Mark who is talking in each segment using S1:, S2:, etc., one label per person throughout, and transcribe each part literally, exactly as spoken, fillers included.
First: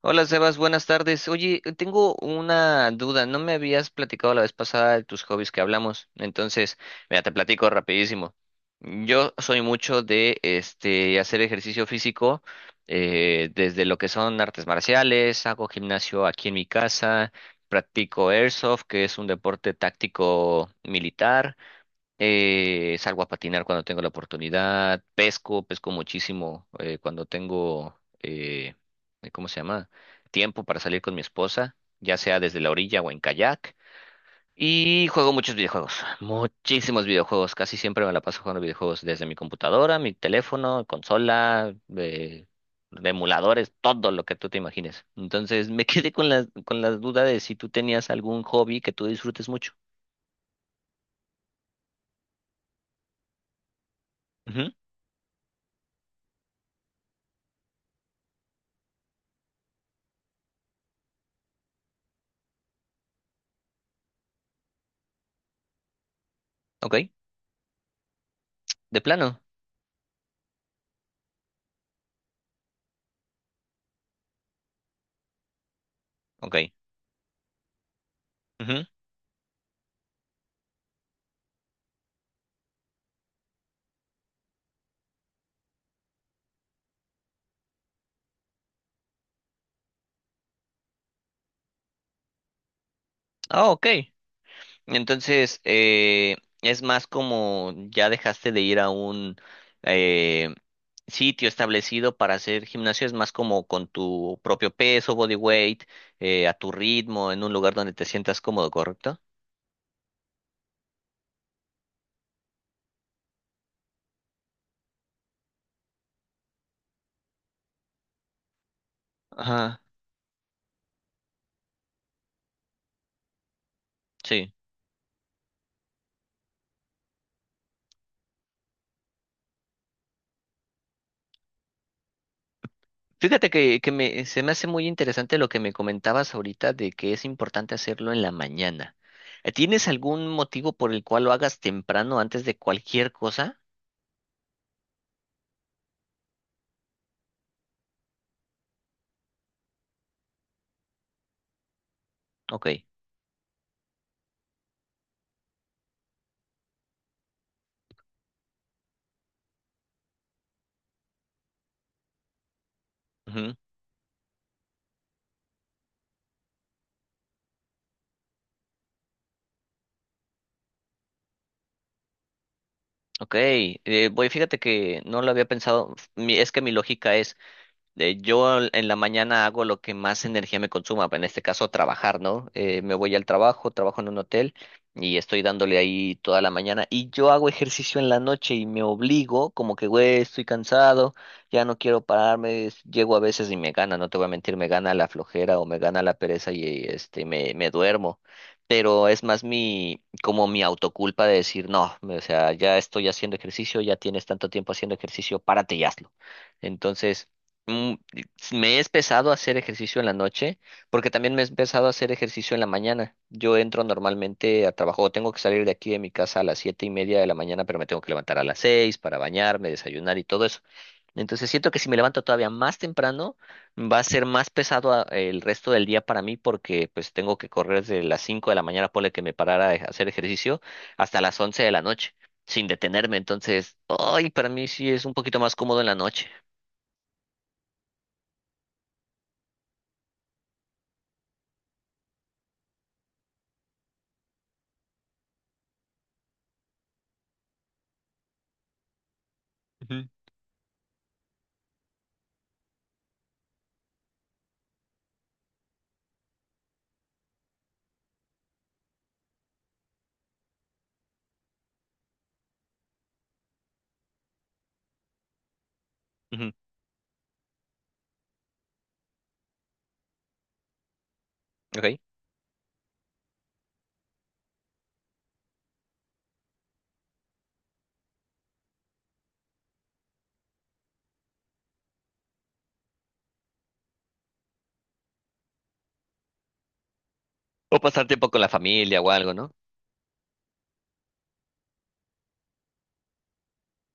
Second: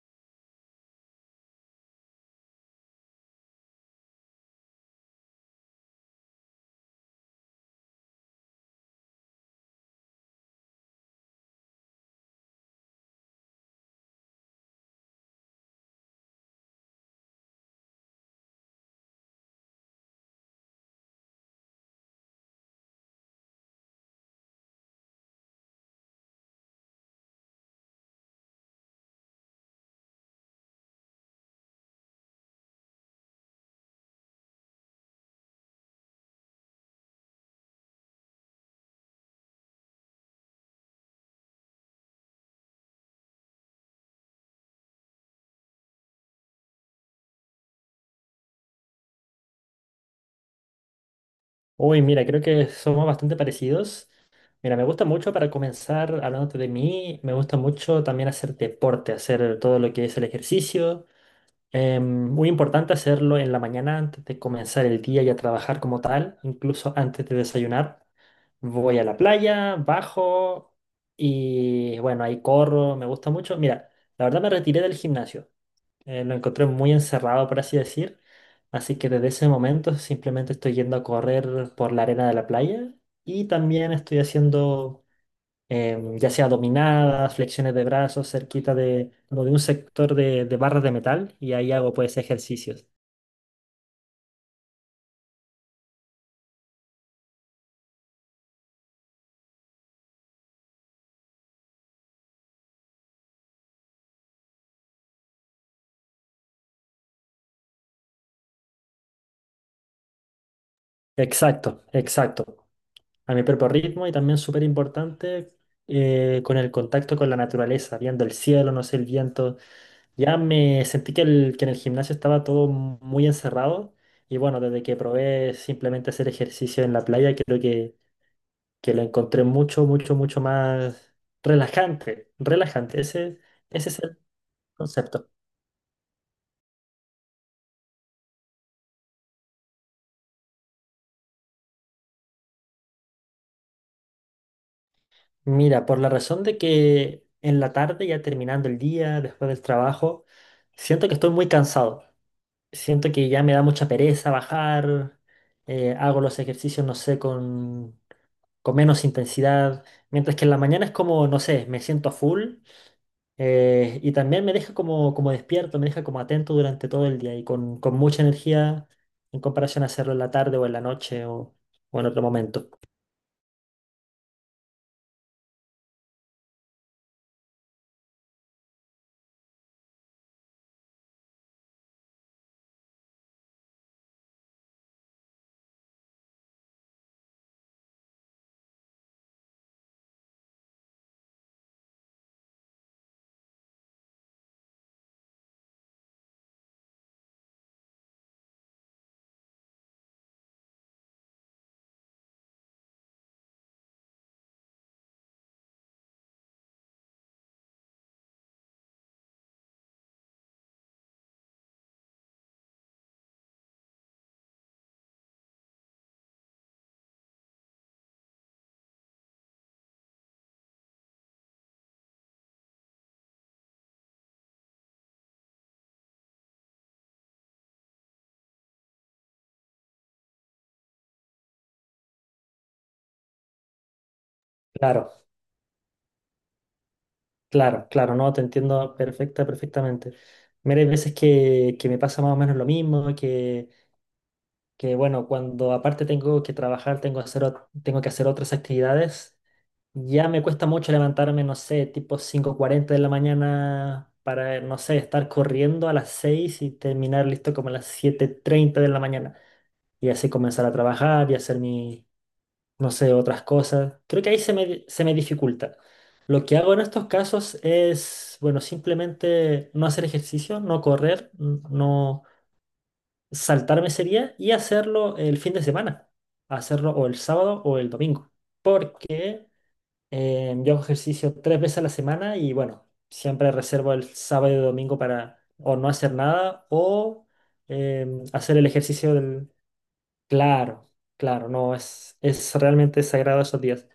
S1: Hola Sebas, buenas tardes. Oye, tengo una duda. No me habías platicado la vez pasada de tus hobbies que hablamos. Entonces, mira, te platico rapidísimo. Yo soy mucho de este hacer ejercicio físico, eh, desde lo que son artes marciales, hago gimnasio aquí en mi casa, practico airsoft, que es un deporte táctico militar. Eh, salgo a patinar cuando tengo la oportunidad, pesco, pesco muchísimo eh, cuando tengo, eh, eh, ¿cómo se llama? Tiempo para salir con mi esposa, ya sea desde la orilla o en kayak. Y juego muchos videojuegos, muchísimos videojuegos, casi siempre me la paso jugando videojuegos desde mi computadora, mi teléfono, consola, eh, emuladores, todo lo que tú te imagines. Entonces me quedé con la, con la duda de si tú tenías algún hobby que tú disfrutes mucho.
S2: Uy, mira, creo que somos bastante parecidos.
S1: Ujú.
S2: Mira, me gusta mucho para comenzar hablándote de mí, me gusta mucho también hacer deporte, hacer todo lo que es el ejercicio. Eh, muy importante hacerlo en la mañana antes de comenzar el día y a trabajar como tal, incluso
S1: Ok,
S2: antes de desayunar. Voy
S1: de
S2: a la
S1: plano,
S2: playa, bajo y bueno, ahí corro, me gusta mucho. Mira, la verdad me retiré del gimnasio eh, Lo
S1: ok.
S2: encontré muy encerrado, por así decir.
S1: Ujú.
S2: Así que desde ese momento simplemente estoy yendo a correr por la arena de la playa y también estoy haciendo em, ya sea dominadas, flexiones de brazos cerquita de, como de un sector de, de, barras de metal y ahí hago pues ejercicios.
S1: Ah, ok. Entonces, eh, es más como ya dejaste de ir a un eh, sitio establecido para hacer gimnasio, es más como con tu propio peso, body weight, eh, a tu ritmo, en un lugar donde te sientas cómodo, ¿correcto?
S2: Exacto, exacto. A mi propio ritmo y también súper importante, eh, con el contacto con la naturaleza, viendo el cielo, no sé, el viento.
S1: Ajá,
S2: Ya me sentí que, el- que en el gimnasio estaba todo muy encerrado y
S1: sí.
S2: bueno, desde que probé simplemente hacer ejercicio en la playa, creo que, que lo encontré mucho, mucho, mucho más relajante, relajante, ese,
S1: Fíjate que,
S2: ese
S1: que
S2: es el
S1: me, se me hace muy
S2: concepto.
S1: interesante lo que me comentabas ahorita de que es importante hacerlo en la mañana. Eh, ¿Tienes algún motivo por el cual lo hagas temprano antes de cualquier cosa?
S2: Mira, por la razón de que en la tarde, ya terminando el día, después del trabajo, siento que estoy muy cansado,
S1: Ok.
S2: siento que ya me da mucha pereza bajar, eh, hago los ejercicios, no sé, con con menos intensidad, mientras que en la mañana es como, no sé, me siento a full, eh, y también me deja como, como despierto, me deja como atento durante todo el día y con, con mucha energía en comparación a hacerlo en la tarde o en la noche o, o en otro momento.
S1: Ok, eh, voy, fíjate que no lo había pensado. Mi- es que mi lógica es, eh, yo al- en la mañana hago lo que más energía me consuma, en este caso trabajar, ¿no? Eh, me voy al trabajo, trabajo en un hotel y estoy dándole ahí toda la mañana, y yo hago ejercicio en la noche y me obligo, como que, güey, estoy cansado, ya no quiero pararme, es- llego a veces y me gana, no te voy a mentir, me gana la flojera o me gana la pereza y este, me, me duermo. Pero es más mi, como mi autoculpa de decir, no, me- o sea, ya estoy haciendo ejercicio, ya tienes tanto tiempo haciendo ejercicio, párate y hazlo. Entonces mm, me he empezado a hacer ejercicio en la noche, porque también me he empezado a hacer ejercicio en la mañana. Yo entro normalmente a trabajo, tengo que salir de aquí de mi casa a las siete y media de la mañana, pero me tengo que levantar a las seis para bañarme, desayunar y todo eso. Entonces siento que si me levanto todavía más temprano, va a ser más pesado a- el resto del día para mí, porque pues tengo que correr desde las cinco de la mañana, ponle que me parara a hacer ejercicio, hasta las once de la noche, sin detenerme. Entonces, ay, para mí sí es
S2: Claro,
S1: un poquito más cómodo en la noche.
S2: claro, claro, no, te entiendo perfecta, perfectamente. Mira, hay veces que, que me pasa más o menos lo mismo, que, que bueno, cuando aparte tengo que trabajar, tengo, que hacer, ot- tengo que hacer otras actividades.
S1: Ujú,
S2: Ya me cuesta mucho levantarme, no sé, tipo cinco cuarenta de la mañana para, no sé, estar corriendo a las seis y terminar listo como a las siete treinta de la mañana. Y así comenzar a trabajar y hacer mi, no sé, otras cosas. Creo que ahí se me, se me dificulta. Lo
S1: ujú,
S2: que hago en estos casos es, bueno, simplemente no hacer ejercicio, no correr, n-
S1: ok.
S2: no saltarme sería y hacerlo el fin de semana. Hacerlo o el sábado o el domingo. Porque eh, yo hago ejercicio tres veces a la semana y bueno, siempre reservo el sábado y domingo para o no hacer nada o
S1: O pasar
S2: em,
S1: tiempo con la
S2: hacer el
S1: familia o
S2: ejercicio
S1: algo, ¿no?
S2: del... Claro, claro, no, es, es realmente sagrado esos días.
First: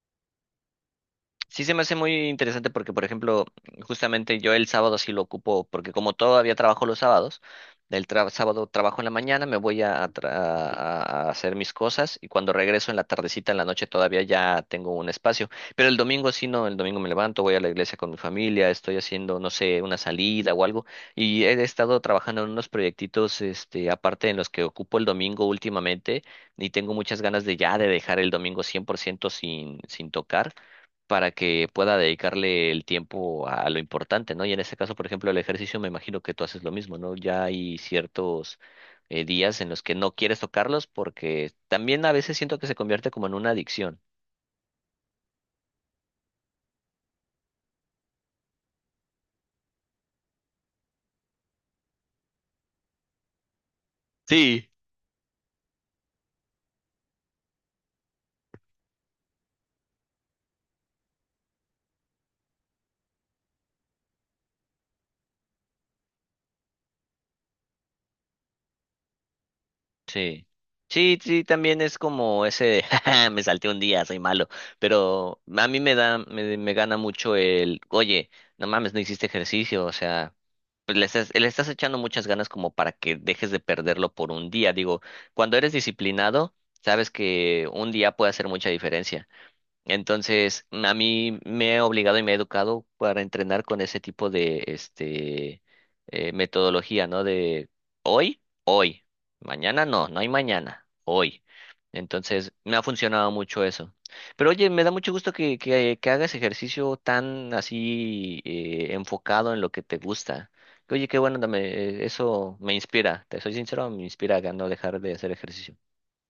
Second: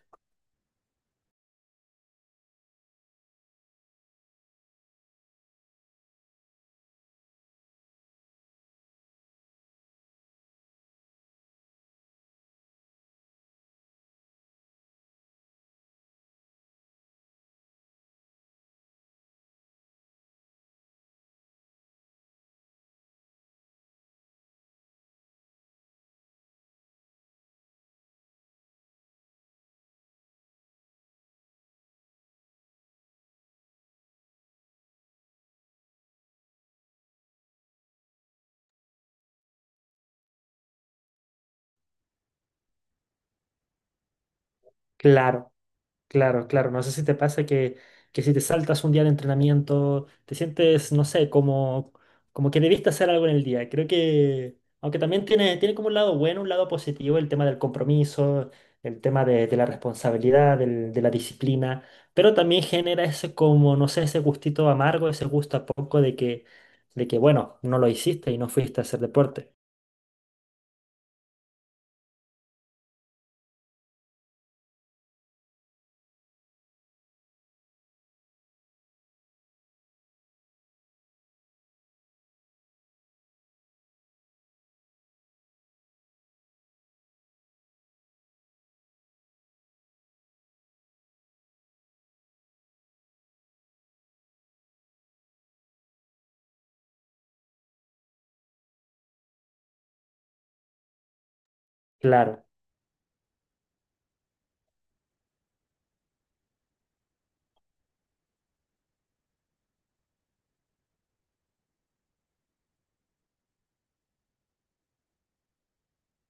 S1: Sí, se me hace muy interesante porque, por ejemplo, justamente yo el sábado sí lo ocupo, porque como todavía trabajo los sábados, del tra- sábado trabajo en la mañana, me voy a, tra- a- a hacer mis cosas, y cuando regreso en la tardecita, en la noche todavía ya tengo un espacio. Pero el domingo sí no, el domingo me levanto, voy a la iglesia con mi familia, estoy haciendo, no sé, una salida o algo. Y he estado trabajando en unos proyectitos, este, aparte, en los que ocupo el domingo últimamente, y tengo muchas ganas de ya de dejar el domingo cien por ciento sin, sin tocar, para que pueda dedicarle el tiempo a, a lo importante, ¿no? Y en este caso, por ejemplo, el ejercicio, me imagino que tú haces lo mismo, ¿no? Ya hay ciertos eh, días en los que no quieres tocarlos porque también a veces siento que se convierte como en una adicción.
S2: Claro. Claro, claro. No sé si te pasa que, que si te saltas un día de entrenamiento, te sientes, no sé, como, como que debiste hacer algo en el día. Creo que,
S1: Sí.
S2: aunque también tiene, tiene como un lado bueno, un lado positivo, el tema del compromiso, el tema de, de la responsabilidad, del- de la disciplina, pero también genera ese como, no sé, ese gustito amargo, ese gusto a poco de que, de que, bueno, no lo hiciste y no fuiste a hacer deporte.
S1: Sí. Sí, sí, también es como ese de, "Jaja, me salté un día, soy malo". Pero a mí me da, me, me gana mucho el, oye, no mames, no hiciste ejercicio, o sea, pues le estás, le estás echando muchas ganas como para que dejes de perderlo por un día. Digo, cuando eres disciplinado, sabes que un día puede hacer mucha diferencia. Entonces, a mí me he obligado y me he educado para entrenar con ese tipo de este eh, metodología, ¿no? De hoy, hoy, mañana no, no hay mañana, hoy.
S2: Claro.
S1: Entonces, me ha funcionado mucho eso. Pero oye, me da mucho gusto que, que, que hagas ejercicio tan así eh, enfocado en lo que te gusta. Que, oye, qué bueno, dame, eso me inspira, te soy sincero, me inspira a no dejar de hacer ejercicio.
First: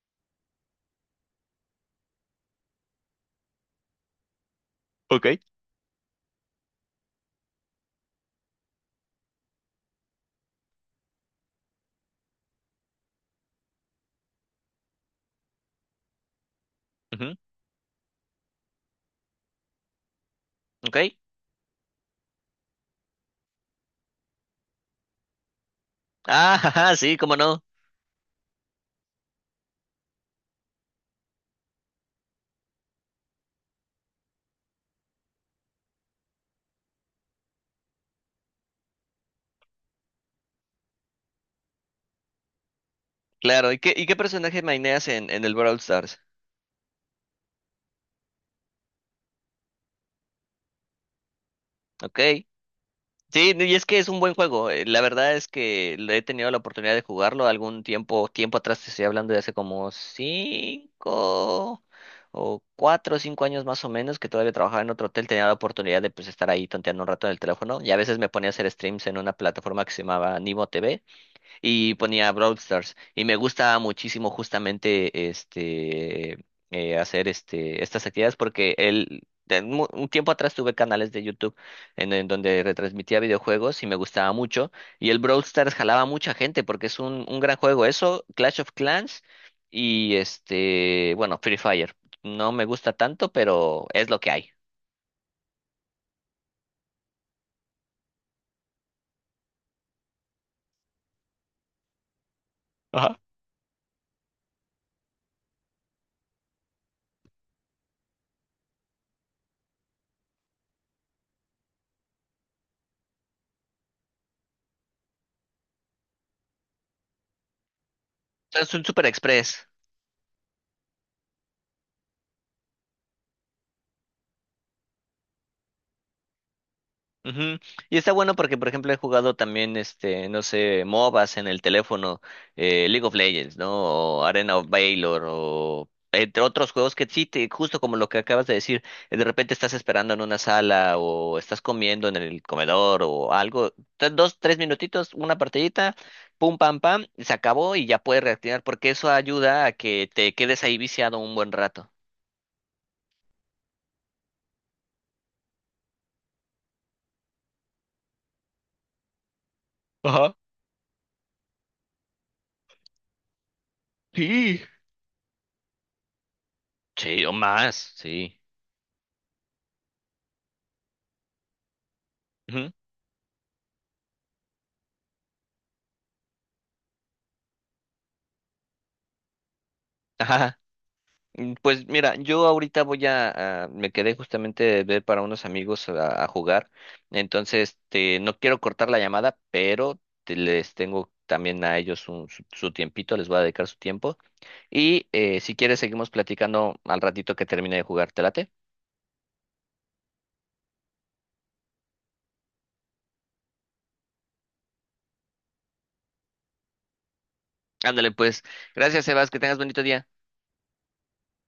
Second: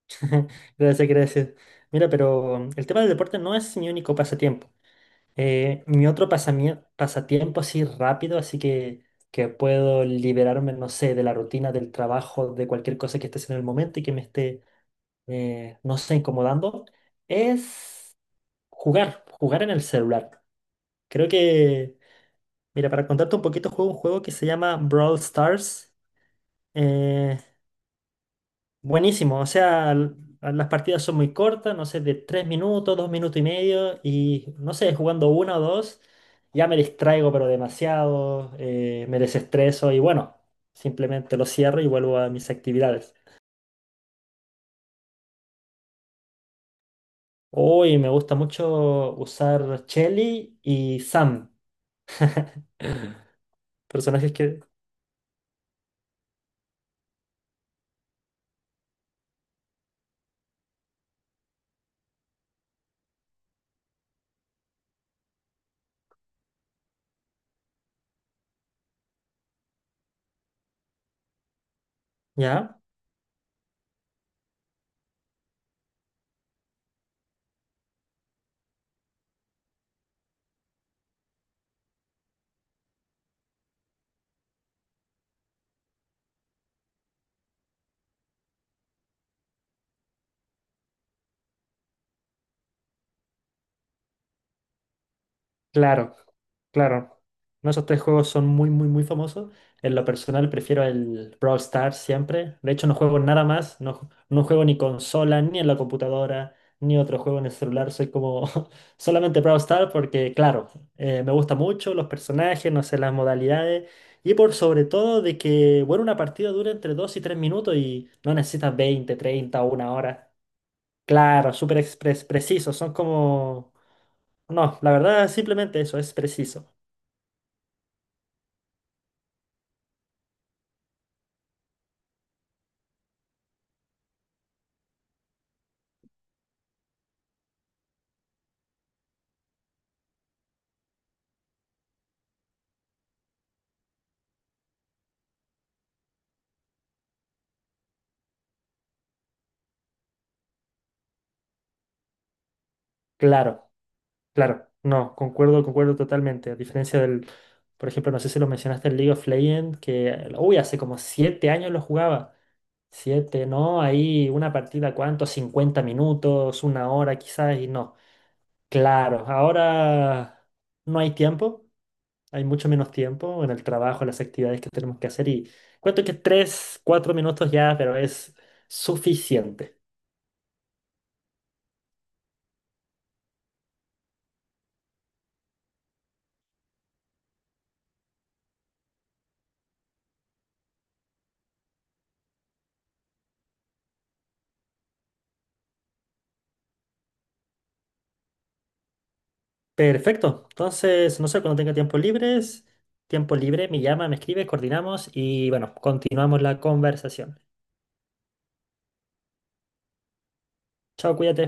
S2: Gracias, gracias. Mira, pero el tema del deporte no es mi único pasatiempo.
S1: Ok.
S2: Eh, mi otro pasamie- pasatiempo así rápido, así que, que puedo liberarme, no sé, de la rutina del trabajo, de cualquier cosa que esté haciendo en el momento y que me esté, eh, no sé, incomodando,
S1: Ujú.
S2: es jugar, jugar en el celular.
S1: ¿Ok?
S2: Creo que, mira, para contarte un poquito, juego un juego que se llama Brawl Stars.
S1: Ah, ajá, sí, cómo
S2: eh,
S1: no.
S2: Buenísimo, o sea, l- las partidas son muy cortas, no sé, de tres minutos, dos minutos y medio, y no sé, jugando una o dos, ya me distraigo, pero demasiado, eh, me desestreso y bueno, simplemente lo cierro y vuelvo a mis actividades.
S1: Claro, ¿y qué, ¿y qué personaje maineas en, en el Brawl Stars?
S2: Hoy me gusta mucho usar Shelly y Sam,
S1: Ok. Sí, y es que es un
S2: personajes
S1: buen
S2: que...
S1: juego. Eh, La verdad es que le he tenido la oportunidad de jugarlo algún tiempo, tiempo atrás, te estoy hablando de hace como cinco o cuatro o cinco años más o menos, que todavía trabajaba en otro hotel, tenía la oportunidad de pues estar ahí tonteando un rato en el teléfono y a veces me ponía a hacer streams en una plataforma que se llamaba Nimo T V y ponía Brawl
S2: ¿Ya?
S1: Stars. Y me gusta muchísimo justamente este eh, hacer este estas actividades porque el de mu- un tiempo atrás tuve canales de YouTube en, en donde retransmitía videojuegos y me gustaba mucho. Y el Brawl Stars jalaba a mucha gente porque es un, un gran juego. Eso, Clash of Clans y este, bueno, Free Fire. No me gusta tanto, pero es lo que hay.
S2: Claro, claro. No, esos tres juegos son muy, muy, muy famosos. En lo personal prefiero el Brawl Stars siempre. De hecho, no
S1: Ajá.
S2: juego nada más. No, ju- no juego ni consola, ni en la computadora, ni otro juego en el celular. Soy como solamente Brawl Stars porque, claro, eh, me gusta mucho los personajes, no sé, las modalidades. Y por sobre todo de que, bueno, una partida dura entre dos y tres minutos y no
S1: O sea, es
S2: necesitas
S1: un Super
S2: veinte, treinta
S1: Express.
S2: o una hora. Claro, súper expres- preciso, son como... No, la verdad simplemente eso, es preciso.
S1: Ujú. Y está bueno porque, por ejemplo, he jugado también, este, no sé, MOBAs en el teléfono, eh, League of Legends, ¿no? O Arena of Valor, o entre otros juegos que sí, te, justo como lo que acabas de decir, eh, de repente estás esperando en una sala o estás comiendo en el comedor o algo, te- dos, tres minutitos, una partidita, pum, pam, pam, y se acabó y ya puedes reactivar porque eso ayuda a que te quedes ahí viciado un buen rato.
S2: Claro, claro, no, concuerdo, concuerdo totalmente. A diferencia del, por ejemplo, no sé si lo mencionaste el League of Legends, que,
S1: Ajá.
S2: uy, hace como siete años lo jugaba. Siete, ¿no? Ahí una
S1: Sí.
S2: partida, ¿cuánto? Cincuenta minutos, una hora
S1: Sí, o
S2: quizás, y
S1: más,
S2: no.
S1: sí.
S2: Claro, ahora no hay tiempo. Hay mucho
S1: Ujú.
S2: menos tiempo en el trabajo, en las actividades que tenemos que hacer y cuento que tres, cuatro minutos ya, pero es suficiente.
S1: Ajá. Mm, pues mira, yo ahorita voy a, a- me quedé justamente de ver para unos amigos a, a jugar, entonces este, no quiero cortar la llamada, pero te- les tengo también a ellos un- su, su tiempito, les voy a dedicar su tiempo y eh, si quieres seguimos platicando al ratito que termine de jugar, ¿te late?
S2: Perfecto. Entonces, no sé, cuando tenga tiempo libres, tiempo libre, me llama, me escribe, coordinamos y bueno, continuamos la conversación.
S1: Ándale pues, gracias Sebas, que tengas bonito día.
S2: Chao, cuídate.